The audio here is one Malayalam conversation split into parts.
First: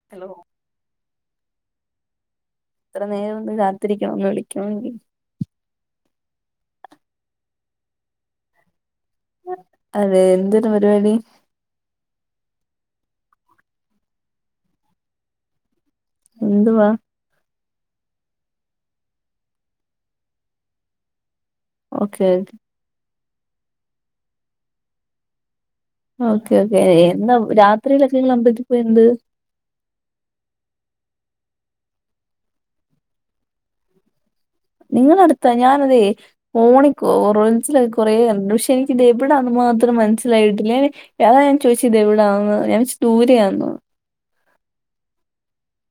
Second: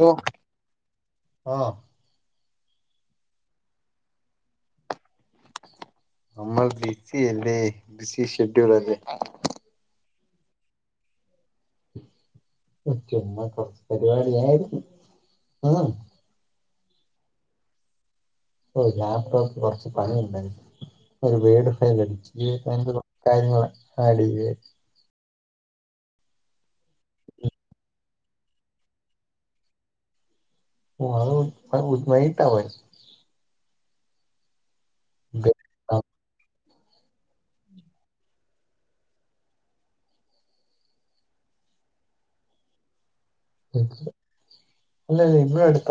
ഓ.. ഹലോ ആ.. എത്ര നേരന്നുകാത്തിരിക്കണം ഒന്ന് വിളിക്കണങ്കി. നമ്മൾ ബിസിയല്ലേ? ബിസി ഷെഡ്യൂളല്ലെ? അതെ, എന്തൊരു പരുപാടി? ഉ ചുമ്മ കൊറച്ച് പരിപാടിയായിരുന്നു ആ എന്തുവാ ഓ ലാപ്ടോപ്പി കൊറച്ച് പണിയുണ്ടാരുന്നെ ഒരു വീട് ഓക്കെ പണിലബിച്അയ്നു കാര്യങ്ങള് [unintelligible] ഓക്കെ, ഓക്കെ എന്താ രാത്രിയിലൊക്കെ നിങ്ങൾ അമ്പലത്തിപോയിനത്. വൗ വാ വയിട്ടാപോയെ നിങ്ങടെ അടുത്താ ഞാനതെ ഓണിക് റൻസിലകൊറെണ്ട് പക്ഷെ എനിക്ക്തെവിടേന്ന് മാത്രം മനസ്സിലായിട്ടില്ലെ. അതാ ഞാ ചോദിച്ചെ ഇത് എവിടാന്ന് ഞാന്ച്ച്ദൂരയാന്ന്. [unintelligible] അല്ലല്ല ഇവിടടുത്ത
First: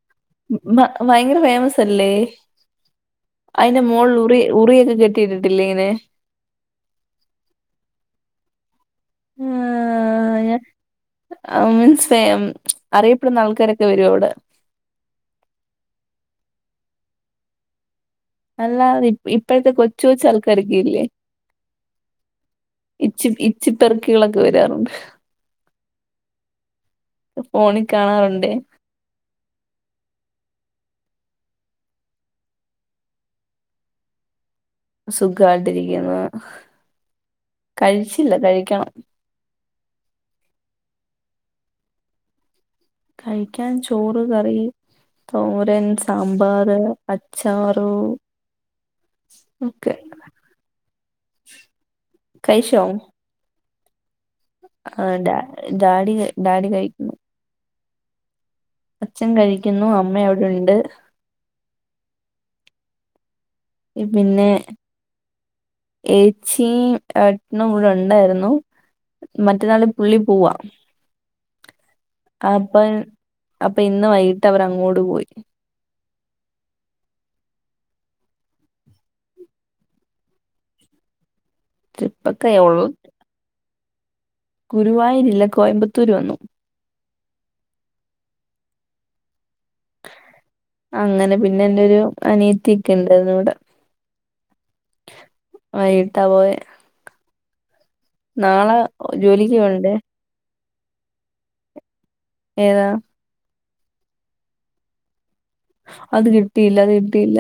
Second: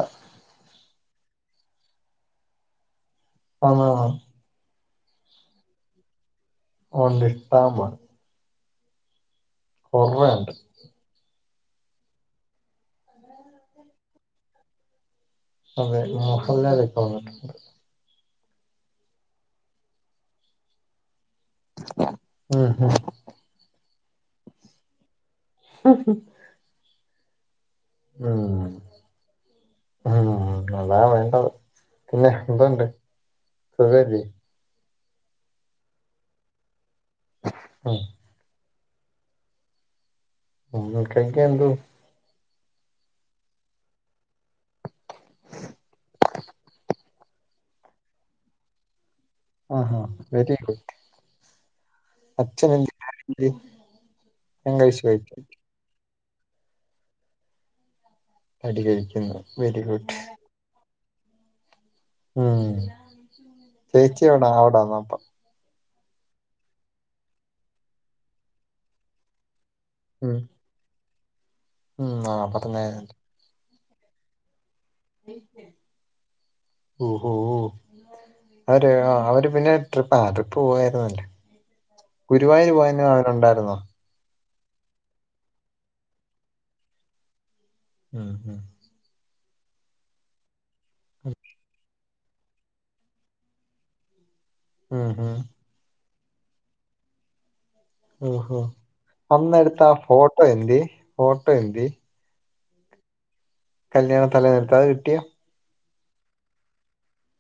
ബ ഭയങ്കര ഫേമസ് അല്ലേ? അതിന്റെ ആണോ മോളിൽ ഉറി ഉറിയൊക്കെ കെട്ട് കേട്ടിട്ടില്ലേത്? ഔർലിട്ടാമ്പു [unintelligible] ഹൊറേണ്ട്. ആ മൻസിലായി അം അറിയപ്പെടുന്ന ആൾക്കാരൊക്കെ വരും അവടെ. അതെ, മോഹല്ലാല് ഇപ്പോ വന്നിട്ടുണ്ട്. അല്ലാതി ഇപ്പഴത്തെ കൊച്ചുകൊച്ചാ ൾക്കാരൊക്കെയില്ലെ? ഉം അ അ ച്ചി ഇച്ചിപെറുക്കികളൊക്ക വരാറുണ്ട്. ഉം ഉ അ ഫോണിൻ ഉവ്.... [inaudible] ഉ കതാ വേണ്ടത്. പിന്നെ, എന്തുണ്ട് സുഖല്ലിയോ? സുഖായിട്ടിരിക്കുന്നു. കഴിച്ചില്ല, കഴിക്കണം. നിങ്ങൽക്കൊക്കെ ന്തു കഴിക്കാൻ ചോറ് കറി തോരൻ, സാമ്പാറ്, അച്ചാറു ആ ഓക്കെ ഹാ [inaudible] അച്ഛ നല്ലെ ഹാബീന്റെ ആ ഡാ ഡാഡിഡാഡികഴിക്കുന്നു. അടി അച്ഛൻ കഴിക്കുന്നു വെരി കഴിക്കുന്നു ഗുഡ് അമ്മ അവിടുണ്ട്. ഉം ഇ ചേച്ചി പിന്നെ, എവിടാ അവിടാന്ന് അപ്പ ഏച്ചിയും, ഏട്ടനും, വിടെണ്ടായിരുന്നു മറ്റന്നാളി പുള്ളി ഉം പോവാ ഉം ആ പറഞ്ഞ അപ്പംഅപ്പ ഇന്ന് വൈക് ട്ട് വരങ്ങോട് പോയി ഓഹോ! അവര് അവര് പിന്നെ ട്രിപ്പ് ആ ഡ്രിപ് പോയാരുന്നല്ലോ? ട്രിപ്പൊക്കെ ഗുരുവായൂർ ഉള്ളു പോയന്ന് അവരുണ്ടായിരുന്നോ? ഗുരുവായൂരില്ല കോയമ്പത്തൂര് വന്നു. അ ആ അങ്ങനെ പിന്നെ എന്റെരു അനിയത്തി ക്കെണ്ടായിരുന്നു ഇവിടെ. ആ ഹെ വൈകിട്ടാ പോയെ. നാളെ ജോലിക്ക് പോവെണ്ടേ? ഫൈനലി ഓട്ടോ [unintelligible] ഏതാ കല്യാണ തലേന്ന്ട്തത്താ കിട്ടി അത് കിട്ടിയില്ല അത് കിട്ടിയില്ല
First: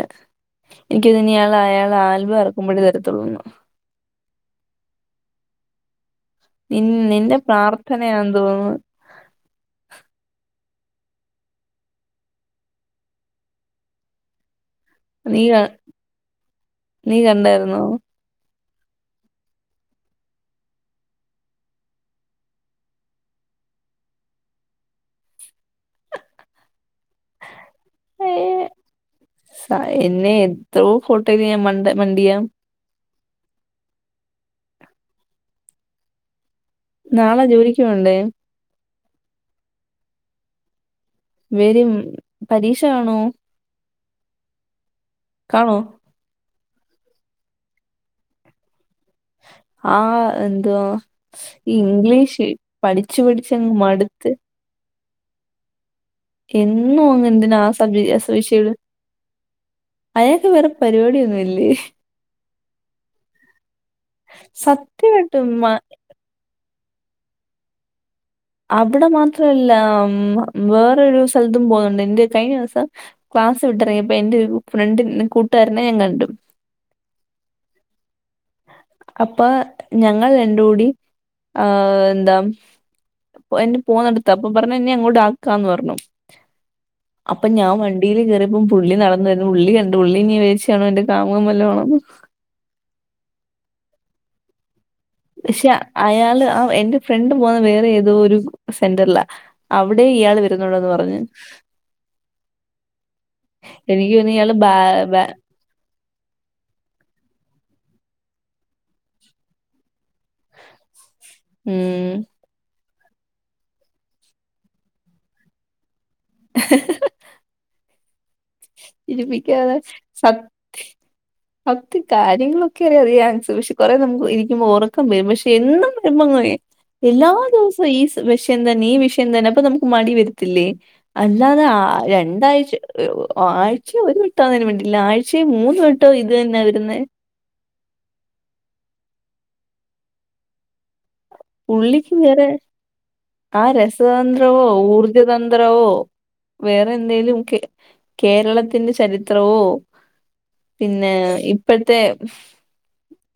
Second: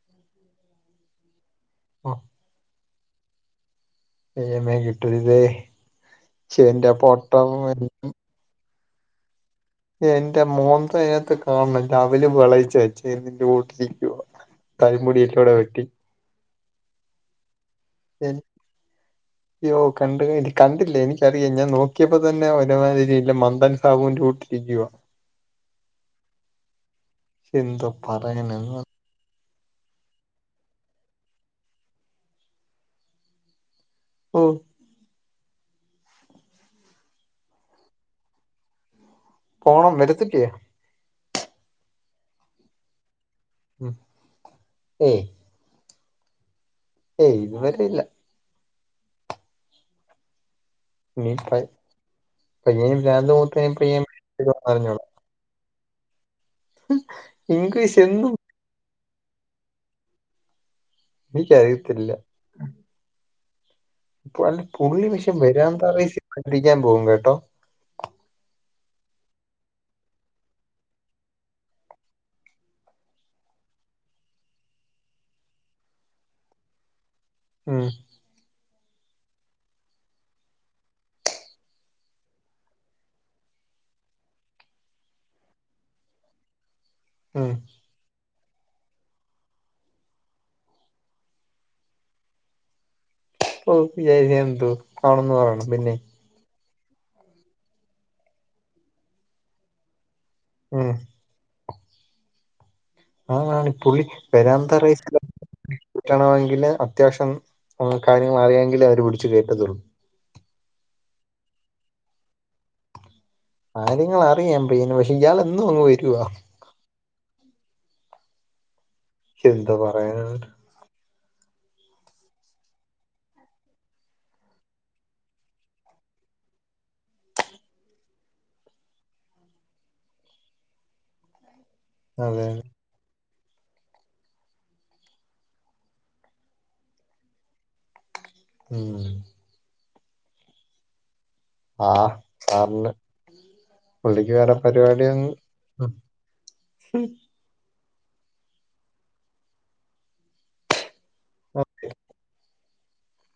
എനിക്കതിനിയാൾ അയാൾ ഓ ആൽബം അറക്കുമ്പോഴേ തരത്തുള്ളൂ എമ്മേൻ കിട്ടരുത് ചേന്റെ പൊട്ടം വേണം തോന്നുന്നു എന്റെ മോന്ത അതിനകത്ത് കാണണം അവല് വിളയിച്ച വച്ചേ ന്റെ കൂട്ടിരിക്കുവ നീ കരിമുടിയിലൂടെ ക- വെട്ടി നീ കണ്ടാരുന്നോ? ഏഹ് അയ്യോ കണ്ട് കണ്ടില്ലേ എനിക്കറിയാം ഞാൻ നോക്കിയപ്പോ തന്നെ ഒരുമാതിരിഇല്ല മന്ദൻ സാബുന്റെ കൂട്ട് [unintelligible] എന്തോ ഏ, പറയ്ണ് ന്ന് സ എന്നെ എത്രോ ഫോട്ടോയിൽ ഞാൻ മണ്ട മണ്ടിയാ ഓ നാളെ ജോലിക്ക് പോവണ്ടേ പോണം വെരത്തില്ലേ വെരും പരീക്ഷകാണോ ഉം ഏയ് കാണോ ഏയ് ഇതുവരെ ഇല്ല ആഹ് എന്തുവാ നീ ഈ ഇംഗ്ലീഷ് പഠിച്ചുപഠിച്ചങ്ങ് മടുത്ത് അറിഞ്ഞോ എന്നും അങ്ങ് എന്തിനാ ആ ഇംഗ്ലീഷ് സബി എന്നും സുശീല് അയാക്ക് വേറേ പരിപാടിയൊന്നും ഇല്ലേ എനിക്കറിയത്തില്ല വൽ പുള്ളി പക്ഷേ സത്യമായിട്ടും മ വരാന്തറൈഷ് പഠിക്കാൻ പോകും കേട്ടോ അവിടെ മാത്രല്ല മം വേറൊരു സ്ഥലത്തും പോന്നുണ്ട് എന്റെ കഴിഞ്ഞ ദിവസം ക്ലാസ് വിട്ടിറങ്ങിയപ്പം എന്റെയൊരു ഫ്രണ്ട് കൂട്ടുകാരനെ ഞാൻ കണ്ടു ഉം അപ്പൊ ഞങ്ങൾ രണ്ടൂടി ആ എന്താ എന്നെ പോന്നടുത്ത് അപ്പോപറഞ്ഞു എന്നെ അങ്ങോട്ട് ആക്കാന്ന് പറഞ്ഞു അപ്പൊ ഉം ഞാൻ വണ്ടിൽ കയറിയപ്പം പുള്ളി നടന്നവരുന്നു പുള്ളി കണ്ടു പുള്ളി ഇന്നി വിചാരിച്ചു കാണും എന്റെ കാമുകൻ വല്ലോം ആണെന്ന് ഒ വിചാരിക്കന്ന് എന്തു പക്ഷെ അയാള് ആ എന്റെ ഫ്രണ്ട് പോകുന്ന വേറെ ഏതോ ഒരു സെന്ററില അവിടേം ഇയാള് വരുന്നുണ്ടേന്ന് ഉം പറഞ്ഞ് അതാണ് പുള്ളി എനിക്ക് തോന്നി ഇയ്യാള് ബ പെരാന്ത ബ റൈസിലെ കിട്ടണമെങ്കില് അത്യാവശ്യം കാര്യങ്ങള് അറിയാങ്കിലേ അവര് പിടിച്ച് കേറ്റത്തുള്ളൂ ഉം കാര്യങ്ങള് അറിയാം പയ്യന് പക്ഷെ ഇയാള് എന്നും അങ്ങ് വരുവാ [inaudible] എന്താ ചിരിപ്പിക്കാതെ പറയാന സത്യ [unintelligible] കാര്യങ്ങളൊക്കെ അറിയാം ശു ഷ്പ്പ് കൊറെ നമുക്ക് ഇരിക്കുമ്പോ ഉറക്കം വരും പക്ഷെ എന്നും വരുമ്പ ങ്ങയി എല്ലാ ദിവസവും ഈ വിഷയം തന്നെ ഈ വിഷയം തന്നെ അപ്പൊ നമുക്ക് മടി വരത്തില്ലേ അല്ലാതെ ആ അതെ രണ്ടാഴ്ച ഓ ആഴ്ച്ചേ ഒരു വെട്ടം ആന്നേലും വേണ്ടില്ല ആഴ്ച്ചേ മൂന്ന് വേട്ടോമം ഇത് തന്ന വരുന്നേ ഉം ആഹ് സാർ ണ്ട് ആഹ് രസതന്ത്രവോ ഊർജതന്ത്രവോ ഉം. വേറെ എന്തെലുംക്കെ കേരളത്തിന്റെ ചരിത്രവോ പിന്നേ ഇപ്പഴത്തെ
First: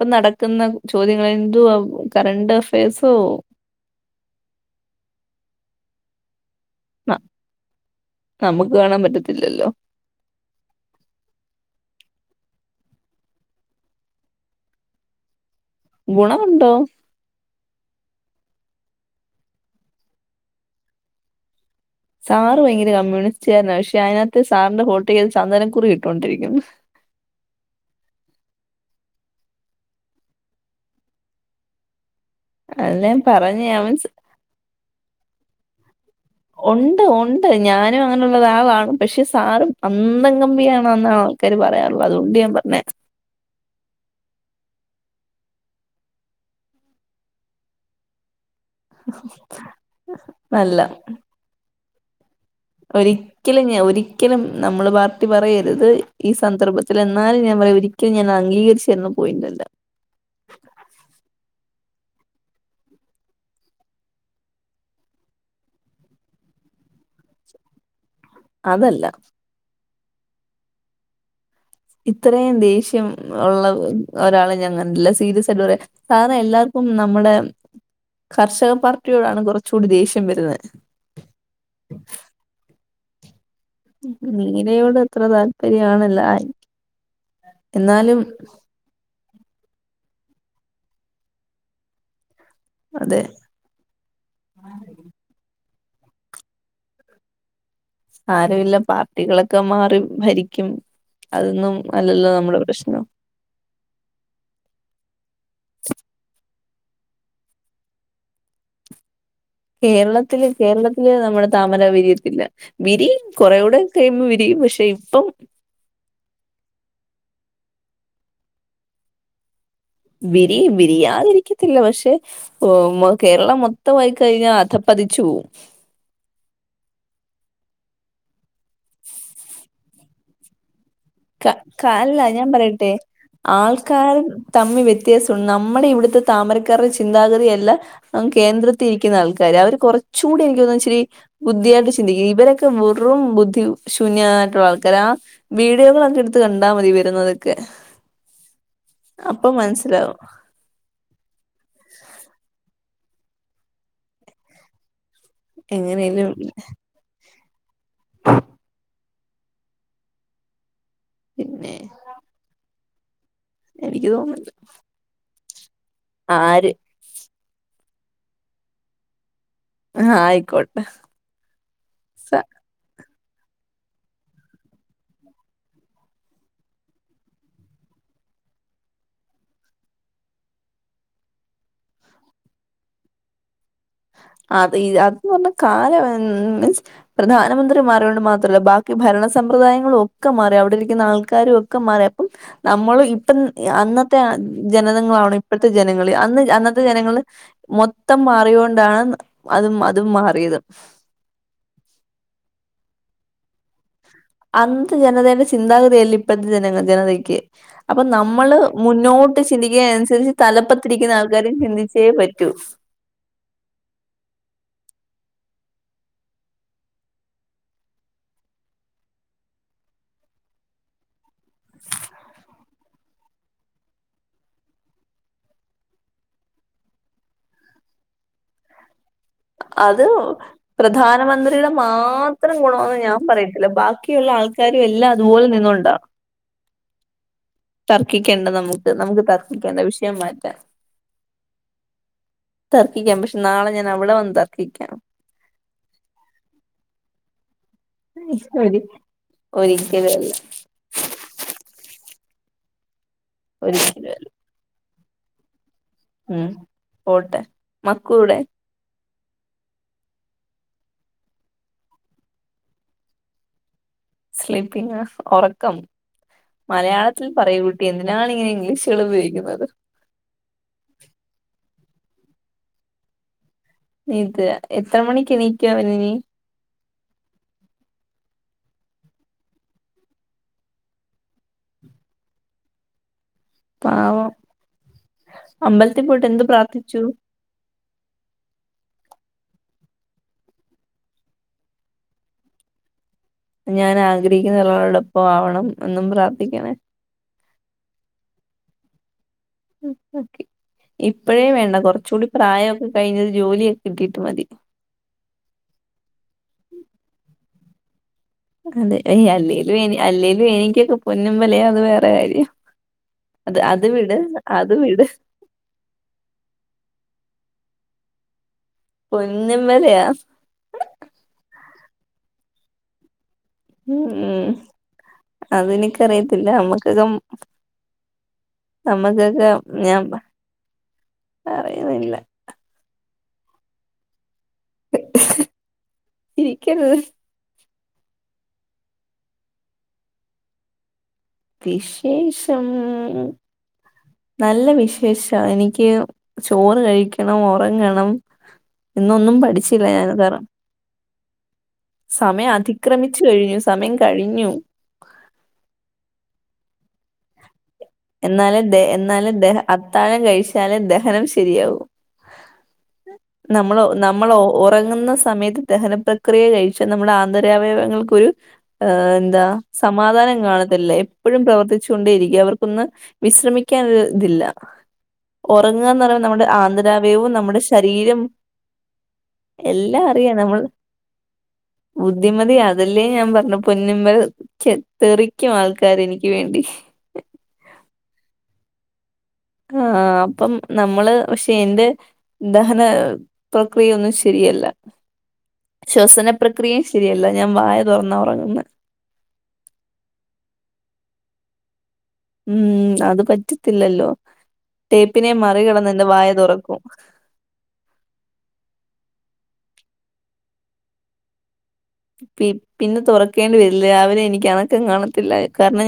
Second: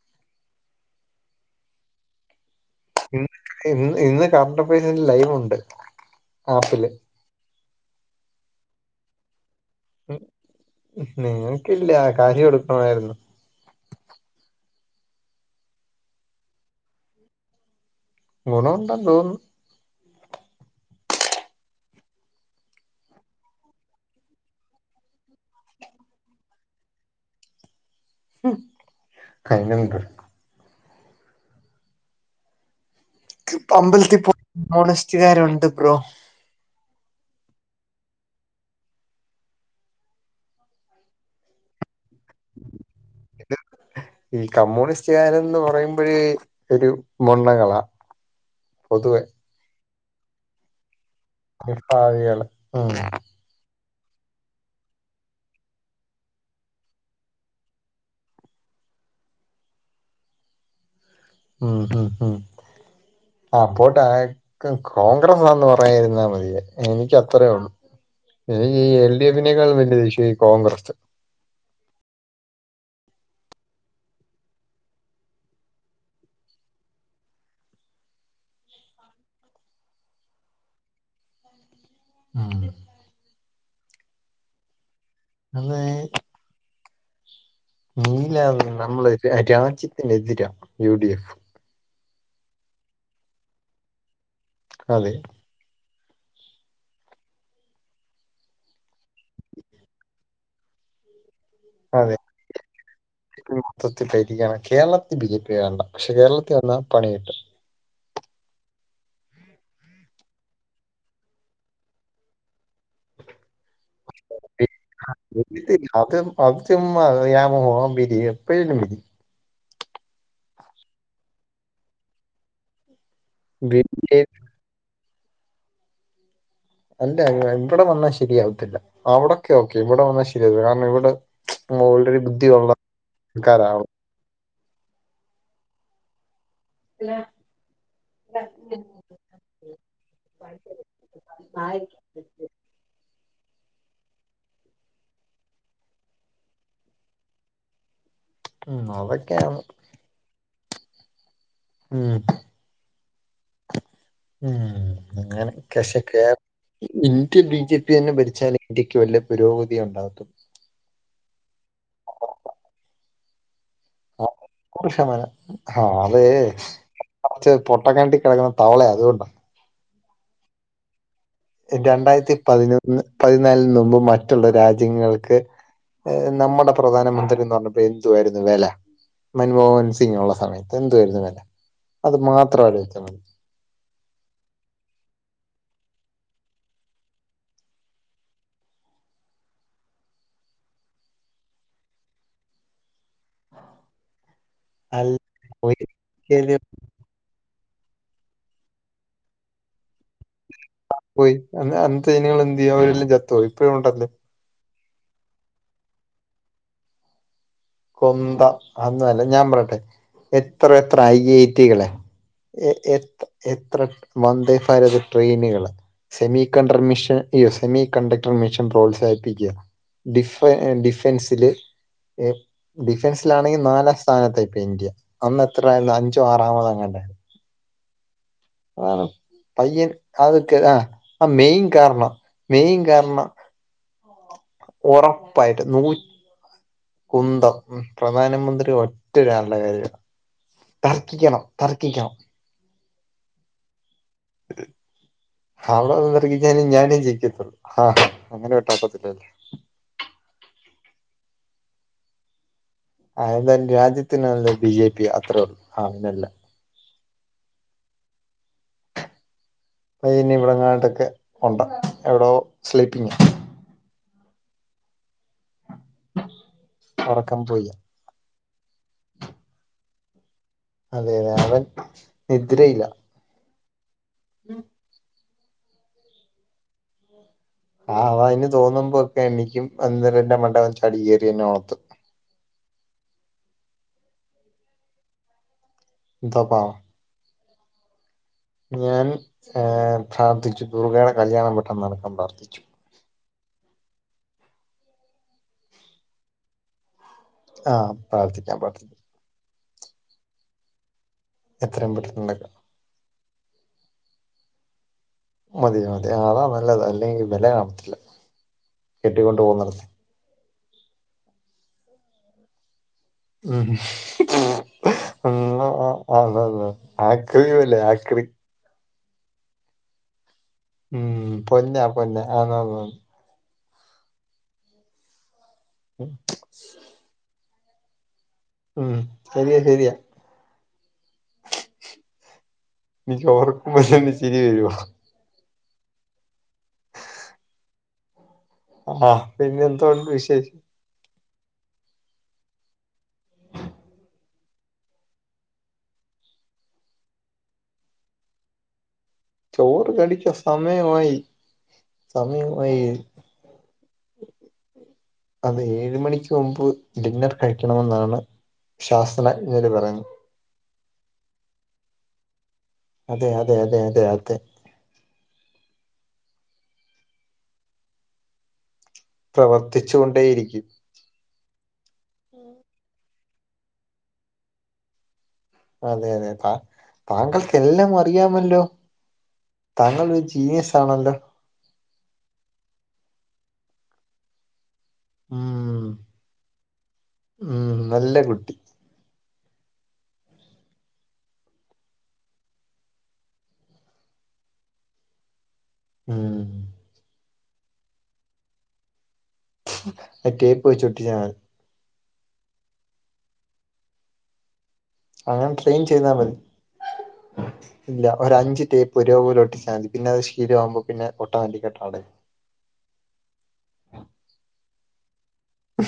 പ്പം നടക്കുന്ന ചോദ്യങ്ങളെ ന്തുവാവ് കറണ്ട് അഫയേസ് ഇന്ന് ഇന്ന് ഇന്ന് കറണ്ട് അഫേഴ്സിന്റെ ലൈവ് ഉണ്ട്. ആപ്പില് ന്ന നമുക്ക് കാണാൻ പറ്റത്തില്ലല്ലോ ൻ നിങ്ങൾക്കില്ലാ കാര്യം എടുക്കണമായിരുന്നു. ഗുണമുണ്ടോ? ഗുണമുണ്ടെന്ന് തോന്ന്ന്ന് സാറ് ഭയ്ങ്കര കമ്മ്യൂണിസ്റ്റ്കാരനാ. പക്ഷെ അതിനാത്ത് സാറിന്റെ ഹാൾ ടിക്കറ്റിൽ ചന്ദനക്കുറിട്ടോണ്ടിരിക്ക്ന്ന് [unintelligible] [unintelligible] ക്ക്പ്പൊ അവൻ അമ്പലത്തിൽ പോ [unintelligible] മ്മൂണിസ്റ്റുകാരുണ്ട് ബ്രോ ഒണ്ട്, ഒണ്ട്. ഞാനും അങ്ങനൊള്ള ഒര ആളാണ്. പക്ഷെ സാറ് അന്തം കമ്മിയാണ്ന്ന് ക്കാര് പറയാറ് ള്ളെ അത്കൊണ്ട് ഞാൻ പറഞ്ഞെ [unintelligible] ഈ കമ്മ്യൂണിസ്റ്റ്കാരൻന്ന് പറയുമ്പഴേ ഒരു മൊണ്ണകളാ പൊതുവെ [unintelligible] അല്ല [unintelligible] ഒരി ക്കലും ഞാൻ ഒരിക്കലും നമ്മളെ പാർട്ടി പറയര്ത്. ഈ സന്ദർഭത്തിലെന്നാലും ഞാൻ പറയും ഒരി ക്കൽ ഞാൻ അംഗീകര്ച്ചെര്ന പോയിൻ്റല്ല ഉം ഉം ഉം ആഹ്, പോട്ടെ [unintelligible] കോൺഗ്രസാന്ന് പറയായിരുന്നാ മതിയേ. എനിക്കത്രേ ഉള്ളു എനിക്കീ അതല്ല എൽ ഡി എഫിനേക്കാളും വല്ല്യ ദേഷ്യാ ഈ കോൺഗ്രസ് ഇത്രേം ദേഷ്യം ഒള്ള ഒരാളെ ഞാൻ കണ്ടില്ല. സീരിയസായിട്ട് പറയാ സാറെല്ലാർക്കും നമ്മുടെ കർഷകപ്പാർട്ടിയോടാണ് കൊറച്ചൂടി ദേഷ്യം വരുന്ന് [unintelligible] നീലയോടിത്ര അത് താല്പര്യാണെല്ലാര് നീല നമ്മളെ രാ രാജ്യത്തിനെതിരാ യു ഡി എഫ് അതെ അതെ ആരൂല്ല പാർട്ടികളൊക്കെ മാറി ഭരിക്കും. അതൊന്നും അതെ അല്ലല്ലോ നമ്മുടെ പ്രശ്നം മൊത്തത്തിൽ [unintelligible] കേരളത്തി ബി ജെ പി വേണ്ട. പക്ഷെ കേരളത്തി വന്നാ പണി കിട്ടും കേരളത്തില് കേരളത്തില് നമ്മടെ താമര വിരിയത്തില്ല. വിരിയും കൊറെ കൂടെ കഴിയുമ്പോ വിരിയും പക്ഷെ ഇപ്പം [unintelligible] അതു ചുമ്മാതെ ബിരി എപ്പഴല്ല വിരിയും വിരിയാതിരിക്കത്തില്ല. പക്ഷെ ഓഹ് കേരളം മൊത്തമായി വിരി കഴിഞ്ഞാ അത പതിച്ചു പോവും അല്ല ഇവ്ടെ വന്നാ ശരിയാവത്തില്ല. അവടൊക്കെ ഓക്കെ. ഇവിടെ വന്നാ ശരിയാവൂല. കാരണം ഇവ്ടെ ക ക അല്ല ഞാൻ പറയട്ടെ. ആൾക്കാരാണ് ആൾക്കാര് തമ്മി വെത്യാസം നമ്മടെവിടത്തെ താമരക്കാര്ടെ ചിന്താഗതിയല്ല അങ്ങ് കേന്ദ്രത്തിരിക്ക്ന്നാൾക്കാര്. അവര് കുറച്ച്കൂടി എനിക്കോന്ന്ച്ചിരി ബുദ്ധിയായിട്ട് ചിന്തിക്കും. ഇവരൊക്കെ വെറും ബുദ്ധിശൂന്യായിട്ടുള്ള ആൾക്കാര. ആ വീഡിയോകള് ഇട്ത്ത് കണ്ടാ മതി വര്ന്നതൊക്കെ. ഉം അപ്പൊ അതൊക്കെയാണ് മനസ്സിലാവും. ഉം, ഉം അങ്ങനെ കശകേ എങ്ങനെലും ഇന്ത്യ ബി. ജെ പി തന്നെ ഭരിച്ചാലെ ഇന്ത്യക്ക് വല്ല്യ പുരോഗതി ഉണ്ടാവത്തൊള്ളു പിന്നെ എനിക്ക് തോന്ന്ണ്ട് [unintelligible] ഹാള് ച്ച് പൊട്ടക്കെണറ്റി കെടക്ക്ണ തവളയായത്കൊണ്ടാ ഹാ ആയ്ക്കോട്ടെ. രണ്ടായിരത്തി പതിനൊന്ന് പതിനാലിന് മുമ്പ് മറ്റ്ള്ള രാജ്യങ്ങൾക്ക്- ഏഹ് നമ്മുടെ പ്രധാനമന്ത്രീന്ന് പറഞ്ഞപ്പോ എന്തുവായിരുന്നു വെല- മൻമോഹൻ സിങ്ങ്ള്ള സമയത്ത് എന്തുവായിരുന്നു വെല അത് മാത്രം ആലോയ്ച്ചാ മതി- അത് ഇ അത് ന്ന് പറഞ്ഞ കാല മീൻസ്- പ്രധാനമന്ത്രി മാറിയോണ്ട് മാത്രല്ല ബാക്കി ഭരണ സമ്പ്രദായങ്ങളൊക്ക മാറി അവിടിരിക്കുന്ന ആൾക്കാരു ഒക്ക മാറി അപ്പം- നമ്മളു ഇപ്പൻ ഇ അന്നത്തെ ആഹ് അല്ല ജനതങ്ങളാണോ ഇപ്പോഴത്തെ ജനങ്ങള് അന്ന് ഒരിക്കലും അന്നത്തെ ജനങ്ങള്- മൊത്തം മാറിയോണ്ടാണെന്ന് അതും അതും മാറിയത്- പൊയി ഇന്ന് അന്നത്തെ ഇനങ്ങൾ എന്തിയെ അവരെല്ലാം ചത്തൊ ഇപ്പഴും ഒണ്ടല്ലോ- അന്ന്ത്തെ ജനതേന്റെ ചിന്താഗതിയല്ലിപ്പഴത്തെ ജന ജനതയ്ക്ക്- അപ്പം കൊന്ത നമ്മള് അതൊന്നും അല്ല മുന്നോട്ട് ഞാൻ പറയട്ടെ ചിന്തിക്കന്നനുസരിച്ച് തലപ്പത്തിരിക്കുന്ന ആൾക്കാരും ചിന്തിച്ചേ പ എ എത് എത്ര വന്ദേഭാരത് ട്രെയിന്കള്- സെമി കണ്ടർ മിഷൻ അയ്യോ സെമി കണ്ടക്ടർ മിഷൻ പ്രോത്സാഹിപ്പിക്കുക- ഡിഫെ ഡിഫൻസില് എ ഡിഫെൻസിലാണെങ്കി നാലാം സ്ഥാനത്തായിപ്പോയി ഇന്ത്യ അന്ന് എത്രയാരുന്നു അഞ്ചോ ആറാമതോ എങ്ങാണ്ടാര് ആഹ് - അത് മെയിൻ പ്രധാനമന്ത്രിയുടെ കാരണം മാത്രം മെയിൻ ഗുണവാന്ന് ഞാൻ കാരണം പറയു- ല്ല ബാക്കിയുള്ള ആൾക്കാരും എല്ലാം അതുപോലെ ഉറപ്പായിട്ട് നൂ നിന്നോണ്ടാ- കുന്തം- മ് തർക്കിക്കേണ്ട പ്രധാനമന്ത്രി നമുക്ക് നമുക്ക് ഒറ്റൊരാളുടെ തർക്കിക്കേണ്ട കാര്യം വിഷയം മാറ്റാം തർക്കിക്കണം തർക്കിക്കണം- തർക്കിക്കാം പക്ഷെ നാളെ ഞാൻ അവിടെ വന്ന്- തർക്കിക്കാം അവിടെ വന്ന് തർക്കിച്ചാലും ഞാനേ ജയിക്കത്തുള്ളൂ ഹാ അങ്ങനെ വിട്ടാ ഒക്കത്തില്ലല്ലൊ- ഒരിക്കലുംഅല്ല- ആഹ് എന്തായാലും ഒരിക്കലും രാജ്യത്തിന് അല്ല നല്ലത് ബി ജെ പിയാ അത്രേ ഉള്ളു ആഹ്പിന്നല്ല- ഉം പോട്ടെ മക്കുവ്ടെ- കയിഞ്ഞിവിടെങ്ങാണ്ടൊക്കെ ഒണ്ട് എവ്ടോ സ്ലീപ്പിംഗ്- സ്ലീപ്പിങ്ങാ ഒറക്കം മലയാളത്തിൽ ഉറക്കം പറയൂ പോയി കുട്ടി എന്നി നാണ് ഇങ്ങനെ ഇംഗ്ലീഷുകളുപയോഗിക്കുന്നത്- അതെയതെ അവൻ നിദ്രയിലാ- നിദ്ര എത്ര മണിക്കെണീക്കും അവനിനി- ആഹ് അവ അയ്ന് തോന്നുമ്പോക്കെ എണീക്കും അന്നരം എന്റ മണ്ടേ അവൻ ചാടി കേറി എന്നെ ഒണത്തും- പാവം അമ്പലത്തിൽ പോയിട്ട് എന്താ എന്ത് പാവം പ്രാർത്ഥിച്ചു- ഞാൻ ങ് പ്രാർത്ഥിച്ചു ദുർഗയുടെ കല്യാണം പെട്ടന്ന് നടക്കാൻ പ്രാർത്ഥിച്ചു- ഞാനാഗ്രഹിക്കുന്ന ഒരാളോടൊപ്പം ആവണം എന്നും പ്രാർത്ഥിക്കണേ- ആഹ് പ്രാർത്ഥിക്കാം പ്രാർത്ഥിക് ഇപ്പഴേ വേണ്ട എത്രയും കൊറച്ചൂടി പെട്ടെന്നുണ്ടാക്കാം പ്രായോക്കെ കഴിഞ്ഞ് ഒരു ജോലിയൊ കിട്ടിട്ട് മതി- മതി മതി ആ അതാ നല്ലത് അല്ലെങ്കി വെല കാണത്തില്ല- അതെ ഏ കെട്ടിക്കൊണ്ട് അല്ലേലും പോകുന്നിടത്ത് എനി അല്ലേലും എനിക്കൊക്ക പൊന്നുംവെലെയാ അത് വേറെ കാര്യം- അത് ഉം. അത് വിട് അത് വിട്- ആഹ് അതെതേ ആക്രി വെലയാ ആക്രി- പൊന്നും വെലയാ- മ് പൊന്നാ പൊന്നാ ആന്നാന്നാന്ന്- മ് ഉം അതെനിക്കറിയത്തില്ല അമ്മ്ക്കകം- ഉം, നമ്മക്കൊക്ക ശരിയാ ശരിയാ ഞാൻ പ പറയുന്നില്ല- എനിക്ക് ഓർക്കുമ്പോ തന്നെ ചിരി വരുവാ- ചിരിക്കരുത്- ആ പിന്നെന്തോണ്ട് വിശേഷ് വിശേഷം- നല്ല വിശേഷാ എനിക്ക് ചോറ് കഴിക്കണം ഒറങ്ങണം- ഇന്നൊന്നും പ ചോറ് കഴിക്ക് സമയമായി സമയം സമയമായി അതിക്രമിച്ചു കഴിഞ്ഞു സമയം കഴിഞ്ഞു അതേ ഏഴ് മണിക്ക് മുമ്പ് ഡിന്നർ കഴിക്കണമെന്നാണ്. എന്നാലും ദെ എന്നാലും ദഹ ശാസ്ത്രജ്ഞര് പറയുന്നത് അത്താഴം കഴിച്ചാലേ ദഹനം ശരിയാവൂ. അതെ അതെ അതെ നമ്മളോ അതെ നമ്മളോ അതെ ഒറങ്ങുന്ന സമയത്ത് ദഹനപ്രക്രിയ കഴിച്ച് നമ്മടെ ആന്തരാവയവങ്ങൾക്കൊരു ഏഹ് എന്താ സമാധാനം പ്രവർത്തിച്ചുകൊണ്ടേയിരിക്കും കാണത്തില്ല എപ്പഴും പ്രവർത്തിച്ചോണ്ടിരിക്കും അവർ ഒന്ന് വിശ്രമിക്കാനൊര് തില്ല ഒറങ്ങാന്ന് അതെ പറി [unintelligible] അതെ നമ്മടെ താ ആന്തരാവയവും നമ്മടെ താങ്കൾക്കെല്ലാം ശരീരം അറിയാമല്ലോ എല്ലാ താങ്കൾ ഒരു റിയാ നമ്മള് ജീനിയസ് ആണല്ലോ ബുദ്ധിമതി അതല്ലേ ഞാൻ പറണെ പൊന്നുമ [unintelligible] ക്യെ തെറിക്കും ഉം ആൾക്കാര് എനിക്ക് വേണ്ടി ഉം നല്ല കുട്ടി. ആഹ് അപ്പം നമ്മള് പക്ഷെ എൻ്റെ ദഹന പ്രക്രിയൊന്നും ശെരിയല്ല. ശ്വസന ഉം പ്രക്രിയിം ശെരിയല്ല ഞാൻ വായ തൊറന്നാ ഒറങ്ങ്ന്നെ. അ ടേപ്പ് വെച്ച് ഒട്ടിച്ചാ മതി ഉം അത് പറ്റത്തില്ലല്ലോ ടേപ്പിനെ അങ്ങനെ ട്രെയിൻ മറികടന്ന് എന്റെ ചെയ്താൽ വായ മതി തുറക്കും. ഇല്ല ഒരഞ്ച് ടേപ്പ് ഒരേപോലെ ഒട്ടിച്ചാ മതി പിന്നത് ശെര്യാവുമ്പോ പിന്നെ ഓട്ടോമാറ്റിക്കായിട്ടടയും. പി പിന്നെ തൊറക്കേണ്ടി വരില്ല രാവിലെ എനിക്ക് അനക്കം കാണത്തില്ല കാരണം ഞാൻ